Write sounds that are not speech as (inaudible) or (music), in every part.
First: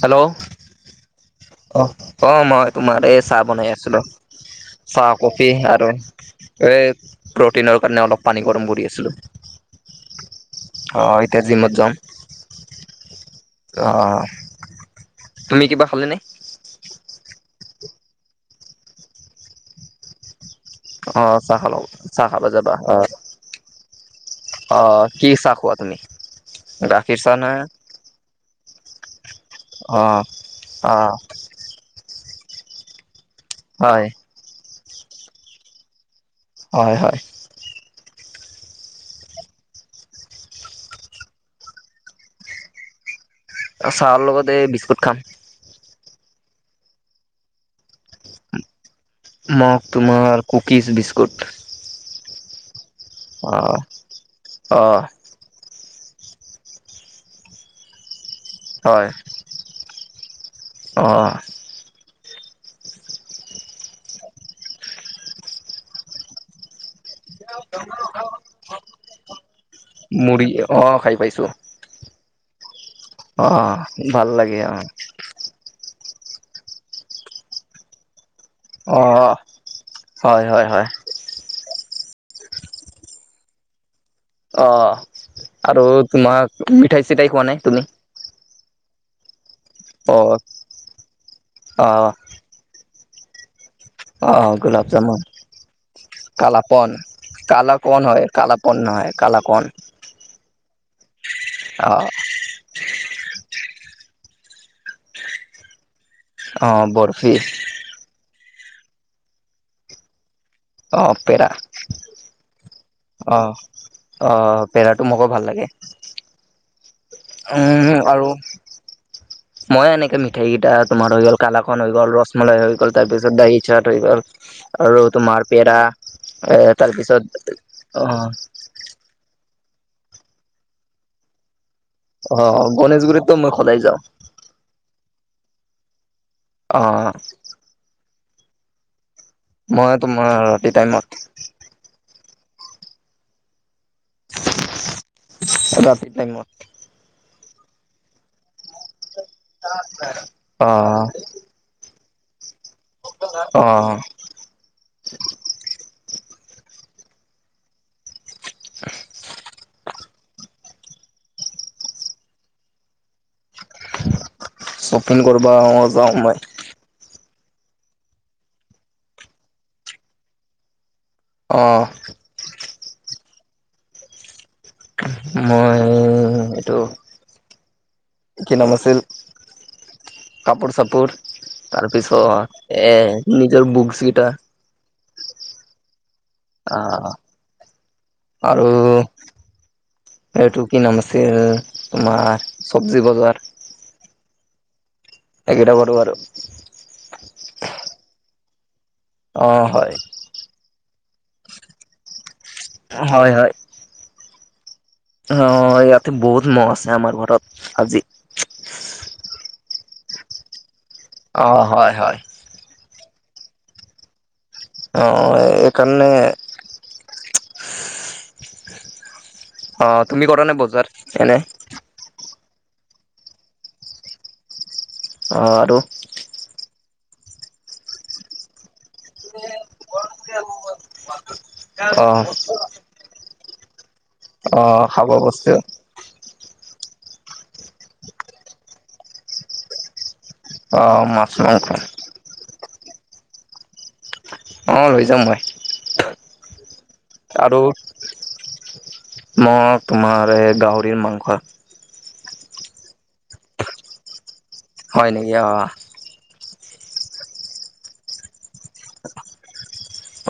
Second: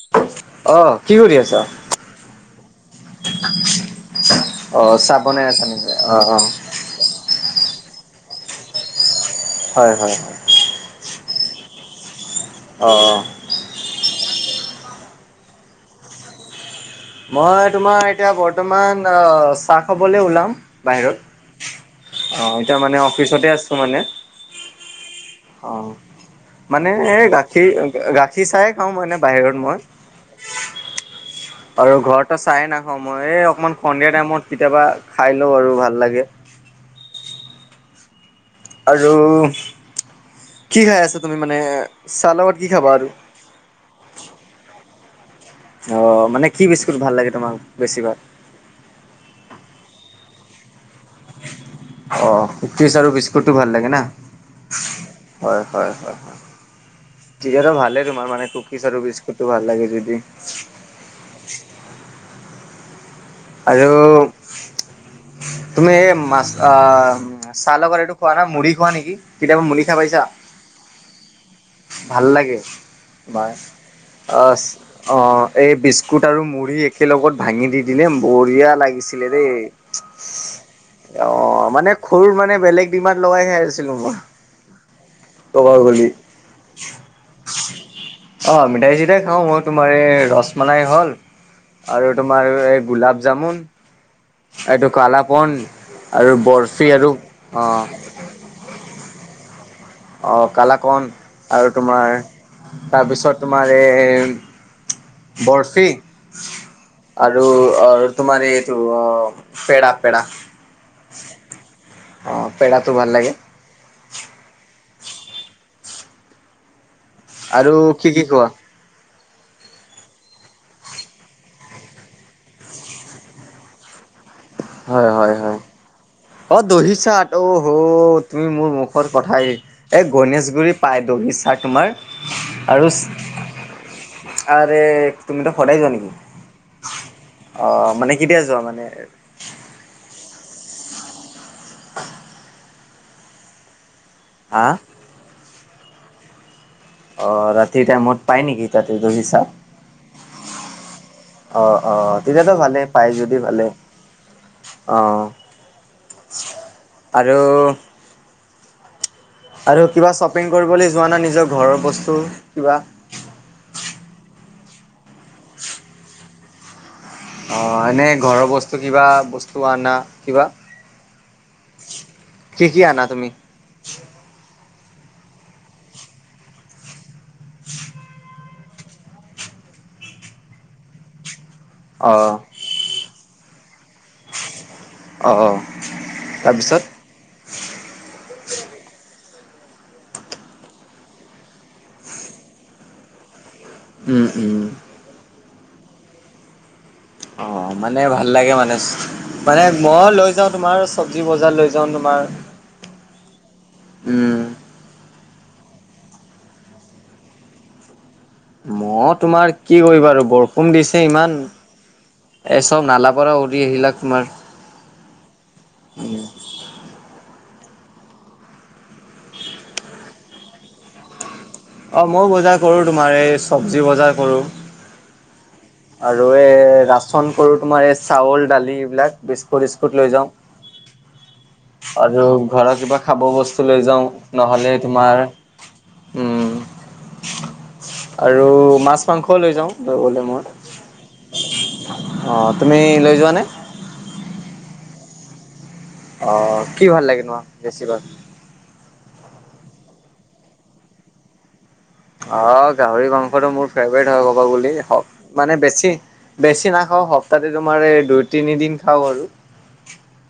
Hello! অ', কি কৰি আছা? অ', অ', মই তোমাৰ এই চাহ বনাই আছোঁ ৰহ। অ', চাহ বনাই কফি আছা আৰু নেকি? অ', অ', এই প্ৰটিনৰ কাৰণে অলপ পানী গৰম কৰি আছিলোঁ। হয়, হয়। অ', এতিয়া জিমত যাম। অ'। অ', তুমি কিবা খালানে? মই তোমাৰ এতিয়া বৰ্তমান চাহ খাবলে ওলাও। অ বাহিৰত চাহ খালো চাহ খাব অ', যাবা এতিয়া অ মানে অফিচতে আছিলোঁ মানে। অ', কি চাহ খোৱা অ'। তুমি? মানে এ, গাখীৰ চাহ না গাখীৰ, গাখীৰ চাহে খাওঁ মই এনে বাহিৰত মই। বা, অ'। আৰু ঘৰতো চাহেই নাখাওঁ, মই এই অকনমান হয় সন্ধিয়া টাইমত কেতিয়াবা খাই লওঁ আৰু ভাল লাগে। হয়, হয়। আৰু কি খাই আছা তুমি মানে চাহ লগত কি খাবা আৰু? চাহৰ লগত এই বিস্কুট খাম। অ', মানে কি বিস্কুট ভাল লাগে তোমাক বেছিভাগ? মগ তোমাৰ কুকিজ বিস্কুট। অ', কুকিজ আৰু অ বিস্কুতটো ভাল লাগে না? অ হয়, হয়, হয়, হয়। (unintelligible) ভালে তোমাৰ মানে কুকিজ আৰু হয় বিস্কুট ভাল লাগে যদি অ'। আৰু তুমি এই মাছ আ, চা লগত এইটো খোৱা না মুড়ি খোৱা নেকি? কেতিয়াবা মুড়ি খাই পাইছা মুড়ি অ', খাই পাইছো। ভাল লাগে অ বাৰ ভাল অ', লাগে অ এই বিস্কুট আৰু মুড়ি একেলগত ভাঙি দি দিলে বঢ়িয়া অ লাগিছিলে দেই। হয় হয় হয় অ', মানে খুৰ মানে বেলেগ ডিমাগ লগাই খাই আছিলোঁ মই। অ', ক'ব আৰু গ'লি তোমাক মিঠাই চিঠাই খোৱা নাই তুমি? অ', মিঠাই চিঠাই খাওঁ মই তোমাৰ এই অ', ৰচমলাই হ'ল অ', আৰু তোমাৰ এই গোলাপ যামোন অ', গোলাপ জামুন আৰু বৰফি কালাপন, আৰু অ', কালাকন হয়। কালাপন নহয় কালাকন। অ', কালাকন আৰু অ', তোমাৰ তাৰপিছত তোমাৰ এই বৰফি অ', বৰফি আৰু তোমাৰ এইটো অ', পেৰা পেৰা। অ', পেৰা। অ', পেৰাটো ভাল লাগে। অ', অ', পেৰাটো মোকো ভাল লাগে। আৰু উম, কি কি আৰু খোৱা? মই এনেকে মিঠাইকেইটা তোমাৰ হৈ গ'ল, কালাকন হৈ গ'ল, ৰসমলাই হৈ গ'ল, তাৰপিছত দাহি চাট হৈ গ'ল আৰু হয় - হয় তোমাৰ - হয়, পেৰা এ অ', দহি তাৰপিছত চাট অ, হ, অ', তুমি মোৰ মুখ মুখৰ কথা, এই গণেশগুৰি পাই দহি ছাট তোমাৰ অ', আৰু গণেশগুৰিতটো মই সদায় যাওঁ। আৰে তুমি ত' সদাই যোৱা নেকি? অ', অ', মানে কেতিয়া যোৱা মানে মই তোমাৰ ৰাতি টাইমত হাঁ? ৰাতি টাইমত অ', ৰাতিৰ টাইমত পায় নেকি তাতে দহি চাহ? অ', অ', অ', অ', তেতিয়াতো ভালে পাই যদি ভালে। অ'। অ', আৰু (inaudible) আৰু কিবা শ্বপিং কৰিবলৈ যোৱা না নিজৰ ঘৰৰ বস্তু কিবা? শ্বপিং কৰিবা অ', যাওঁ মই। অ', এনেই ঘৰৰ বস্তু কিবা বস্তু আনা কিবা? অ', কি কি আনা তুমি? মই এইটো কি নাম আছিল কাপোৰ চাপোৰ অ', তাৰপিছত এ নিজৰ বুকচ্ গিটা অ', তাৰপিছত? অ', আৰু এইটো কি নাম আছিল তোমাৰ চব্জি বজাৰ উম, উম, এইকেইটা কৰোঁ আৰু অ', মানে ভাল লাগে মানে, অ মানে হয় মই লৈ যাওঁ তোমাৰ চবজি বজাৰ লৈ যাওঁ তোমাৰ হয়, হয়। উম, অ', ইয়াতে বহুত মহ আছে আমাৰ ঘৰত আজি। মহ তোমাৰ কি কৰিবা আৰু বৰষুণ দিছে ইমান। অ হয় হয় এই চব নালা পৰা উৰি আহিলে তোমাৰ। অ', অ', এইকাৰণে অ', তুমি কৰা নে বজাৰ এনে? অ', মও বজাৰ কৰোঁ তোমাৰ এই চবজি বজাৰ কৰোঁ। অ', আৰু? আৰু এই ৰাচন কৰোঁ তোমাৰ এই চাউল দালি এইবিলাক বিছ (unintelligible) স্কুট লৈ যাওঁ অ আৰু ঘৰত কিবা খাব বস্তু লৈ যাওঁ। অ নহ'লে খাব তোমাৰ বস্তু উম। আৰু মাছ মাংসও লৈ যাওঁ, (unintelligible) গ'লে মই। অ', মাছ-মাংস। অ', তুমি লৈ যোৱানে? অ', লৈ যাওঁ মই। অ', কি ভাল লাগে (unintelligible) বেছিভাগ? মই তোমাৰ এই গাহৰিৰ মাংস। অ', গাহৰি মাংসটো মোৰ ফেভৰেট হয়, ক'ব বুলি হয় নেকি মানে অ', বেছি বেছি নাখাওঁ, সপ্তাহতে তোমাৰ এই দুই তিনিদিন খাও আৰু।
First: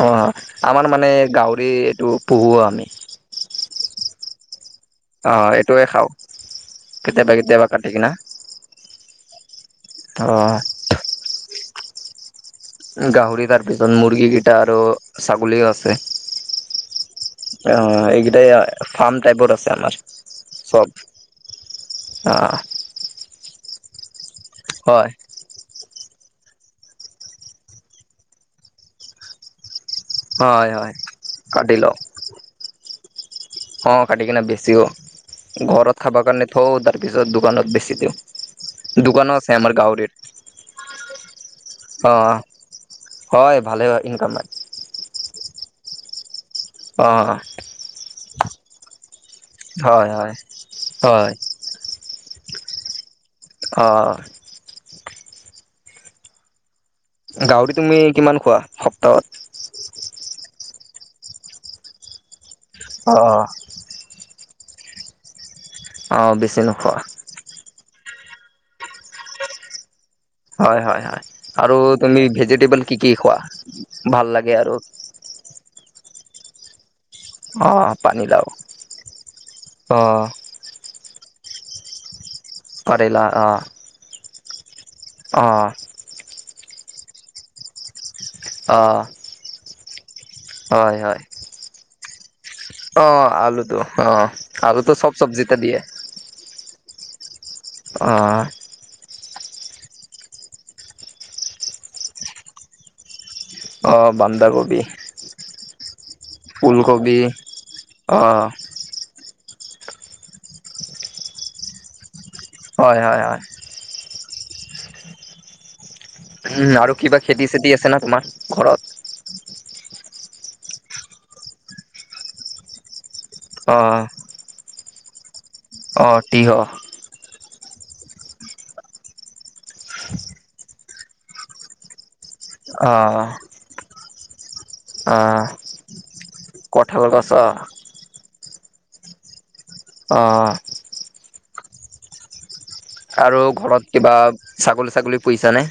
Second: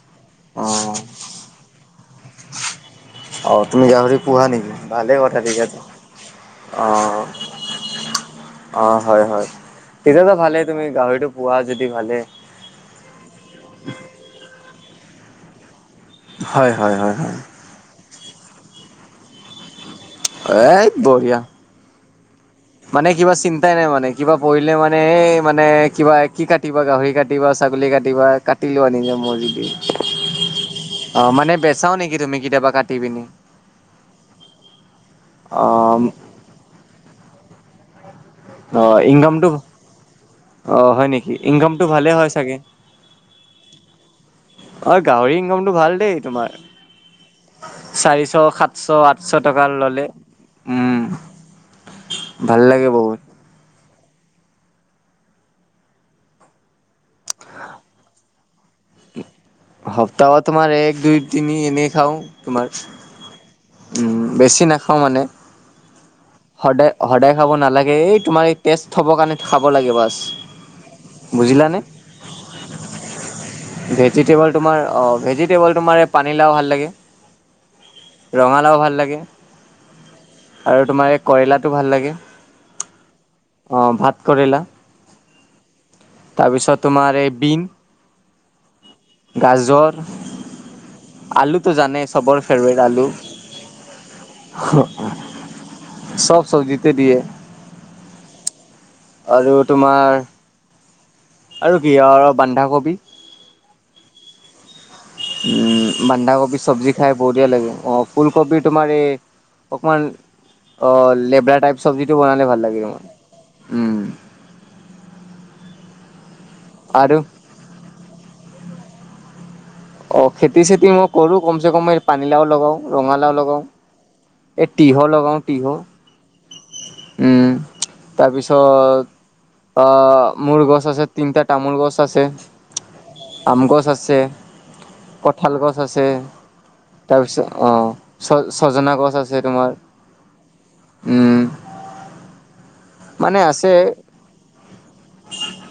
অ', আমাৰ মানে গাহৰি এইটো পুহো আমি। অ', তুমি গাহৰি পোহা নেকি? ভালেই কথা অ', ঠিক আছে এইটোৱে খাওঁ অ'। কেতিয়াবা কেতিয়াবা কাটি কিনা অ', হয়, হয়। তেতিয়াতো অ', ভালে তুমি গাহৰিটো পোহা যদি ভালে। গাহৰি তাৰপিছত মুৰ্গী কিটা আৰু ছাগলীও আছে। হয়, হয়, হয়, হয়। অ', এইকিটা এইয়াই ফাৰ্ম টাইপত আছে আমাৰ। চব এ, বঢ়িয়া। (inaudible) মানে কিবা চিন্তাই নাই মানে, কিবা পঢ়িলে মানে হয়, এ মানে কিবা কি কাটিবা গাহৰি কাটিবা, ছাগলী কাটিবা, কাটি লোৱা নিজৰ মৰ্জিদি। হয়, হয়, অ', মানে কাটি বেচাও লওঁ নেকি, তুমি কেতিয়াবা কাটি পিনি? অ', কাটি কিনে বেচিও। ঘৰত অ', খাব কাৰণে থওঁ তাৰপিছত দোকানত বেছি দিওঁ। অ', দোকানো ইনকামটো আছে আমাৰ গাহৰিৰ অ', হয় নেকি? ইনকামটো ভালে হয়, অ', চাগে! হয়, ভালে হয়, ইনকামাই। অ', গাহৰি ইনকামটো ভাল দেই তোমাৰ। অহ। চাৰিশ, সাতশ, আঠশ টকা ল'লে হয়, হয়, উম। হয়, ভাল লাগে বহুত। অ'। গাহৰি তুমি কিমান খোৱা সপ্তাহত? সপ্তাহত তোমাৰ এক দুই তিনি এনেই খাওঁ তোমাৰ। অ', অ'। উম, বেছি নাখাওঁ মানে অ বেছি সদায়, নোখোৱা সদায় খাব নালাগে এই তোমাৰ এই টেষ্ট হ'ব কাৰণে খাব লাগে বাচ। হয়, হয়, হয়, আৰু তুমি ভেজিটেবল কি, কি খোৱা? ভাল ভেজিটবল লাগে আৰু তোমাৰ অ', ভেজিটেবল তোমাৰ পানীলাও ভাল লাগে। অ পানীলাও ৰঙালাও ভাল লাগে। অ'। আৰু তোমাৰ এই কইলাটো ভাল লাগে। কৰিলা অ' অ', ভাত কৰেলা? অ' তাৰপিছত তোমাৰ এই বিন অ'। গাজৰ হয় হয়। আলুটো জানাই, চবৰ ফেভ অ', আলুটো অ', আলুটো চব চব্জিতে দিয়ে। চব চব্জিতে দিয়ে। অ' আৰু তোমাৰ, আৰু কি আৰু বন্ধাকবি অ', বন্ধাকবি। উম, বন্ধাকবি চব্জি খাই বঢ়িয়া লাগে, অ' ফুলকবিত তোমাৰ এই অকণমান, অ' লেবৰা টাইপ চব্জিটো বনালে ভাল লাগে হয় মোৰ। হয় হয় উম। উম, আৰু কিবা খেতি-চেতি আছে নে তোমাৰ ঘৰত? অ', খেতি-চেতি মই কৰোঁ, কমচে কম পানীলাও লগাওঁ, ৰঙালাও লগাওঁ। অ' এই তিহু লগাওঁ, তিহু অ', তিহু উম, তাৰপিছত অ', মূল গছ আছে, তিনিটা তামোল গছ আছে, অ আম গছ আছে অ কঠাল গছ আছে, কঠাল গছ তাৰপিছত অ' ছ-ছজনা গছ আছে তোমাৰ। অ' উম। আৰু মানে আছে ঘৰত কিবা ছাগলী-ছাগলী পুহিছা নে?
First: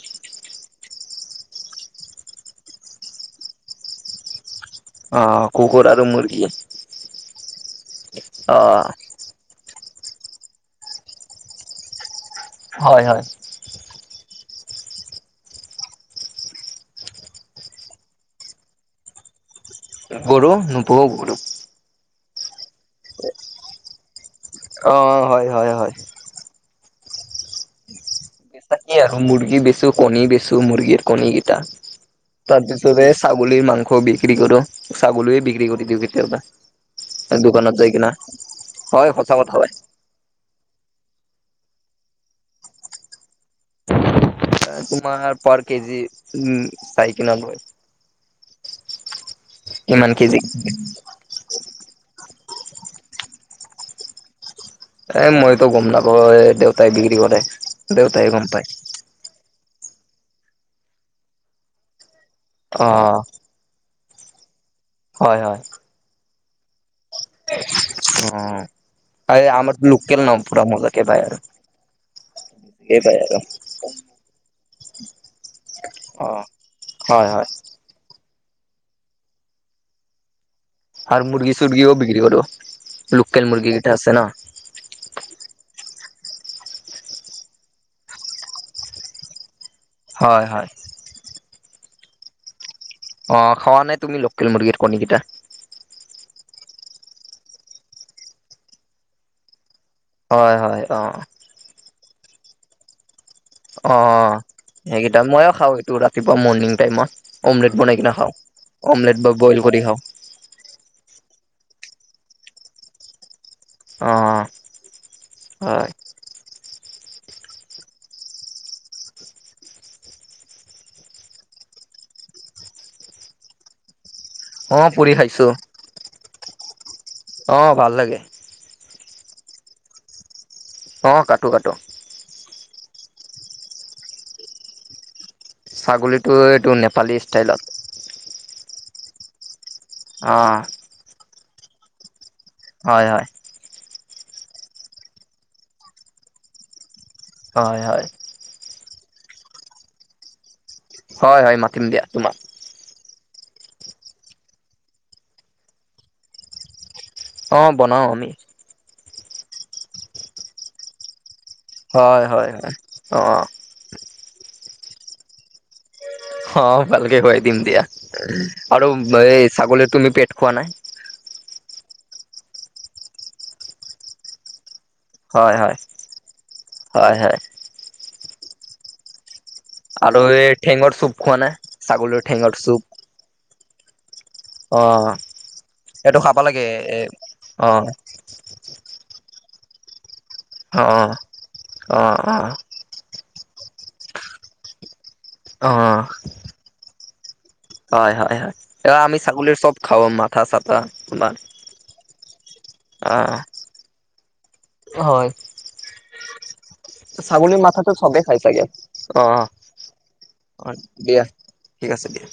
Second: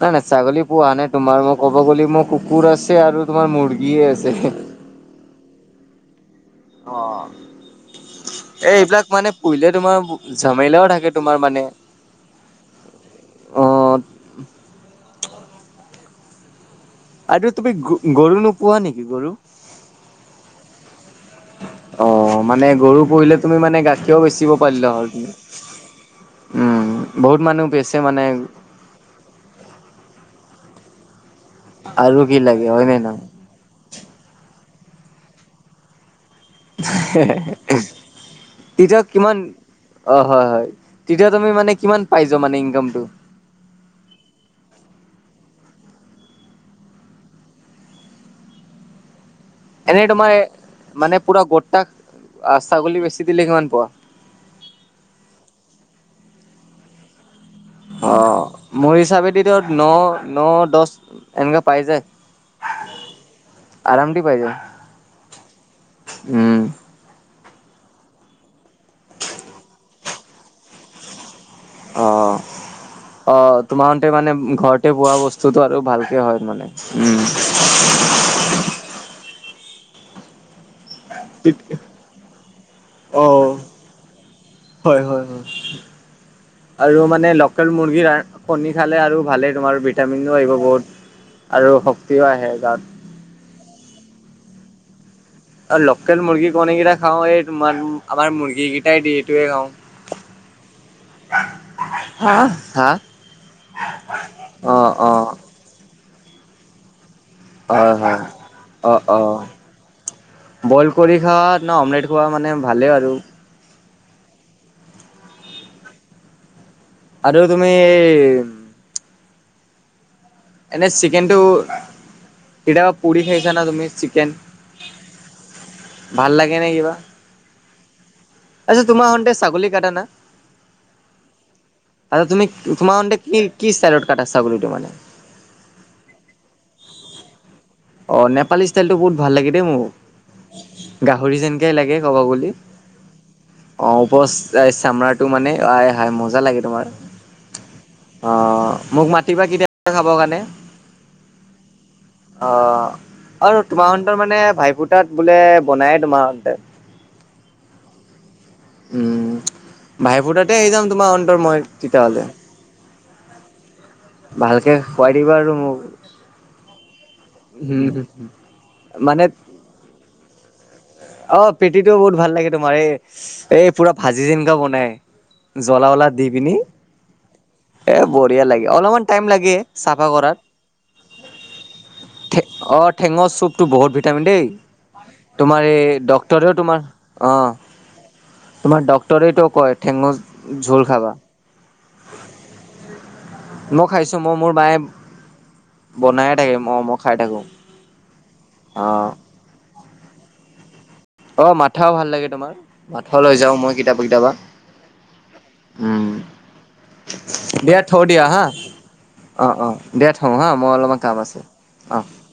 নাই নাই ছাগলী পুহা নাই, তোমাৰ মই ক'ব গ'লে মোৰ কুকুৰ আছে আৰু তোমাৰ মুৰ্গীয়ে আছে। অ', কুকুৰ আৰু মুৰ্গী অ', এই অ' এইবিলাক মানে পুহিলে তোমাৰ, ঝামেলাও থাকে তোমাৰ মানে হয় হয়। অ আৰু তুমি গ-গৰু নুপুহা নেকি, গৰু? গৰু, নুপুহো গৰু। অ', মানে গৰু পুহিলে তুমি মানে গাখীৰো বেচিব পাৰিলা হয় অ' তুমি। হয় হয়। উম, বহুত মানুহ বেচে মানে কি আৰু মুৰ্গী বেচো, কণী বেচো, মুৰ্গীৰ কণী কেইটা, আৰু কি তাৰ লাগে হয় নে পিছতে চাও নহয়? ছাগলীৰ মাংস বিক্ৰী কৰোঁ, ছাগলীয়ে বিক্ৰী কৰি দিওঁ কেতিয়াবা। দোকানত যায় কিনা, তেতিয়া হয় কিমান সঁচা কথা হয়। অ', হয় হয়, তেতিয়া তুমি মানে কিমান পাই যোৱা মানে ইনকামটো? তোমাৰ পাৰ কেজি, উম, চাৰি কিমান হয়। এনে তোমাৰ, মানে পুৰা গোটাক ছাগলী বেচি দিলে কিমান পোৱা? এ মইতো গম নাপাওঁৱে, দেউতাই বিক্ৰী কৰে। দেউতাই গম অ', পায় মোৰ হিচাপেদিতো ন-ন, দহ এনেকা পাই যায়। অ' আৰাম দি পাই যায়। হয় হয়। উম। অ', এ আমাৰ লোকেল ন' পুৰা মজাকে পাই আৰু। অ', অ', তোমাৰতে মানে ঘৰতে পোৱা বস্তুটো আৰু ভালকে হয় অ' মানে উম, হয় হয় আৰু মুৰ্গী চুৰ্গীও বিক্ৰী কৰোঁ লোকেল অ' মুৰ্গী গিতা আছে ন'। হয় - হয় - হয় আৰু মানে লকেল মুৰ্গীৰ কণী খালে আৰু ভালে তোমাৰ ভিটামিনো হয় আহিব হয় বহুত আৰু শক্তিও আহে গাত। অ', খোৱা নে তুমি লকেল মুৰ্গীৰ কণীকেইটা? অ', লোকেল মুৰ্গী কণীকেইটা খাওঁ, এই তোমাৰ আমাৰ মুৰ্গী কিটাই দিয়ে এইটোৱে খাওঁ। হয় - হয়, অ', হাঁ, হাঁ অ', সেইকেইটা অ' ময়ো খাওঁ সেইটো ৰাতিপুৱা মৰ্ণিং টাইমত। অমলেট হয় বনাই কিনা হয় খাওঁ, অ' অমলেট বা অ'। বইল কৰি খাওঁ। বইল কৰি খোৱা ন' অমলেট খোৱা মানে ভালেই আৰু। অ', হয় আৰু তুমি এনেই চিকেনটো কেতিয়াবা পুৰি খাইছা না তুমি চিকেন? অ', পুৰি খাইছোঁ। ভাল লাগে নে কিবা? অ', ভাল লাগে। আচ্ছা তোমাৰ হঁতে ছাগলী কাটানা? অ', কটো, কটো। আচ্ছা তুমি তোমাৰ হঁতে কি, কি ষ্টাইলত কাটা ছাগলীটো মেনে? ছাগলীটো এইটো নেপালী ষ্টাইলত। অ', নেপালী ষ্টাইলটো বহুত ভাল লাগে দেই মোৰ। অ', গাহৰি যেনকে লাগে ক'ব গলি। হয়, হয়। অ', উপচ চামৰাটো মানে আই হাই মজা লাগে তোমাৰ। হয়, হয়। অ', মোক মাতিবা কেতিয়াবা খাবৰ কাৰণে। হয়, হয় মাতিম দিয়া তোমাক। অ', আৰু তোমাৰ হঁতৰ মানে ভাই ফুটাত বোলে বনায়ে তোমাৰ হঁতে। অ', বনাও আমি। উম, ভাই ফুটাতে আহি যাম তোমাৰ অন্তৰ মই। তেতিয়াহ'লে। হয়, হয়, হয়, অ', ভালকে খুৱাই দিবা আৰু মোক। অ', ভালকে খুৱাই দিম দিয়া, উম, আৰু মানে এই ছাগলীৰ তুমি পেট খোৱা না? অ', পেটিটো বহুত ভাল লাগে তোমাৰ এই, এই পুৰা ভাজি যেনকা বনাই। হয় হয় জলা, জলা দি পিনি হয় হয় এ বঢ়িয়া লাগে, অলপমান টাইম লাগে। চাফা আৰু কৰাত। এই ঠেঙৰ চুপ খোৱা না, ছাগলীৰ ঠেঙৰ চুপ? অ' ঠেঙৰ চুপটো বহুত ভিটামিন দেই। অ', তোমাৰ এই এইটো খাব ডক্টৰেও লাগে তোমাৰ এ অ', তোমাৰ ডক্টৰেটো কয় ঠেঙৰ অ ঝোল খাবা। অ', অ', মই খাইছোঁ, মই মোৰ মায়ে অ বনায়ে থাকে, অ, মই খাই থাকো। হয়, হয়, হয় এ অ'। আমি ছাগলীৰ চব খাওঁ মাথা, চা অ', মাথাও ভাল লাগে, তোমাৰ অ মাথা লৈ যাওঁ মই কিতায়াবা, হয় কিতায়াবা। উম, ছাগলীৰ দিয়া মাথাটো থওঁ চবেই দিয়া খাই হা, চাগে অ', অ', দিয়া থওঁ হা, অ মই অলপমান কাম দিয়া আছে। ঠিক অ আছে দিয়া।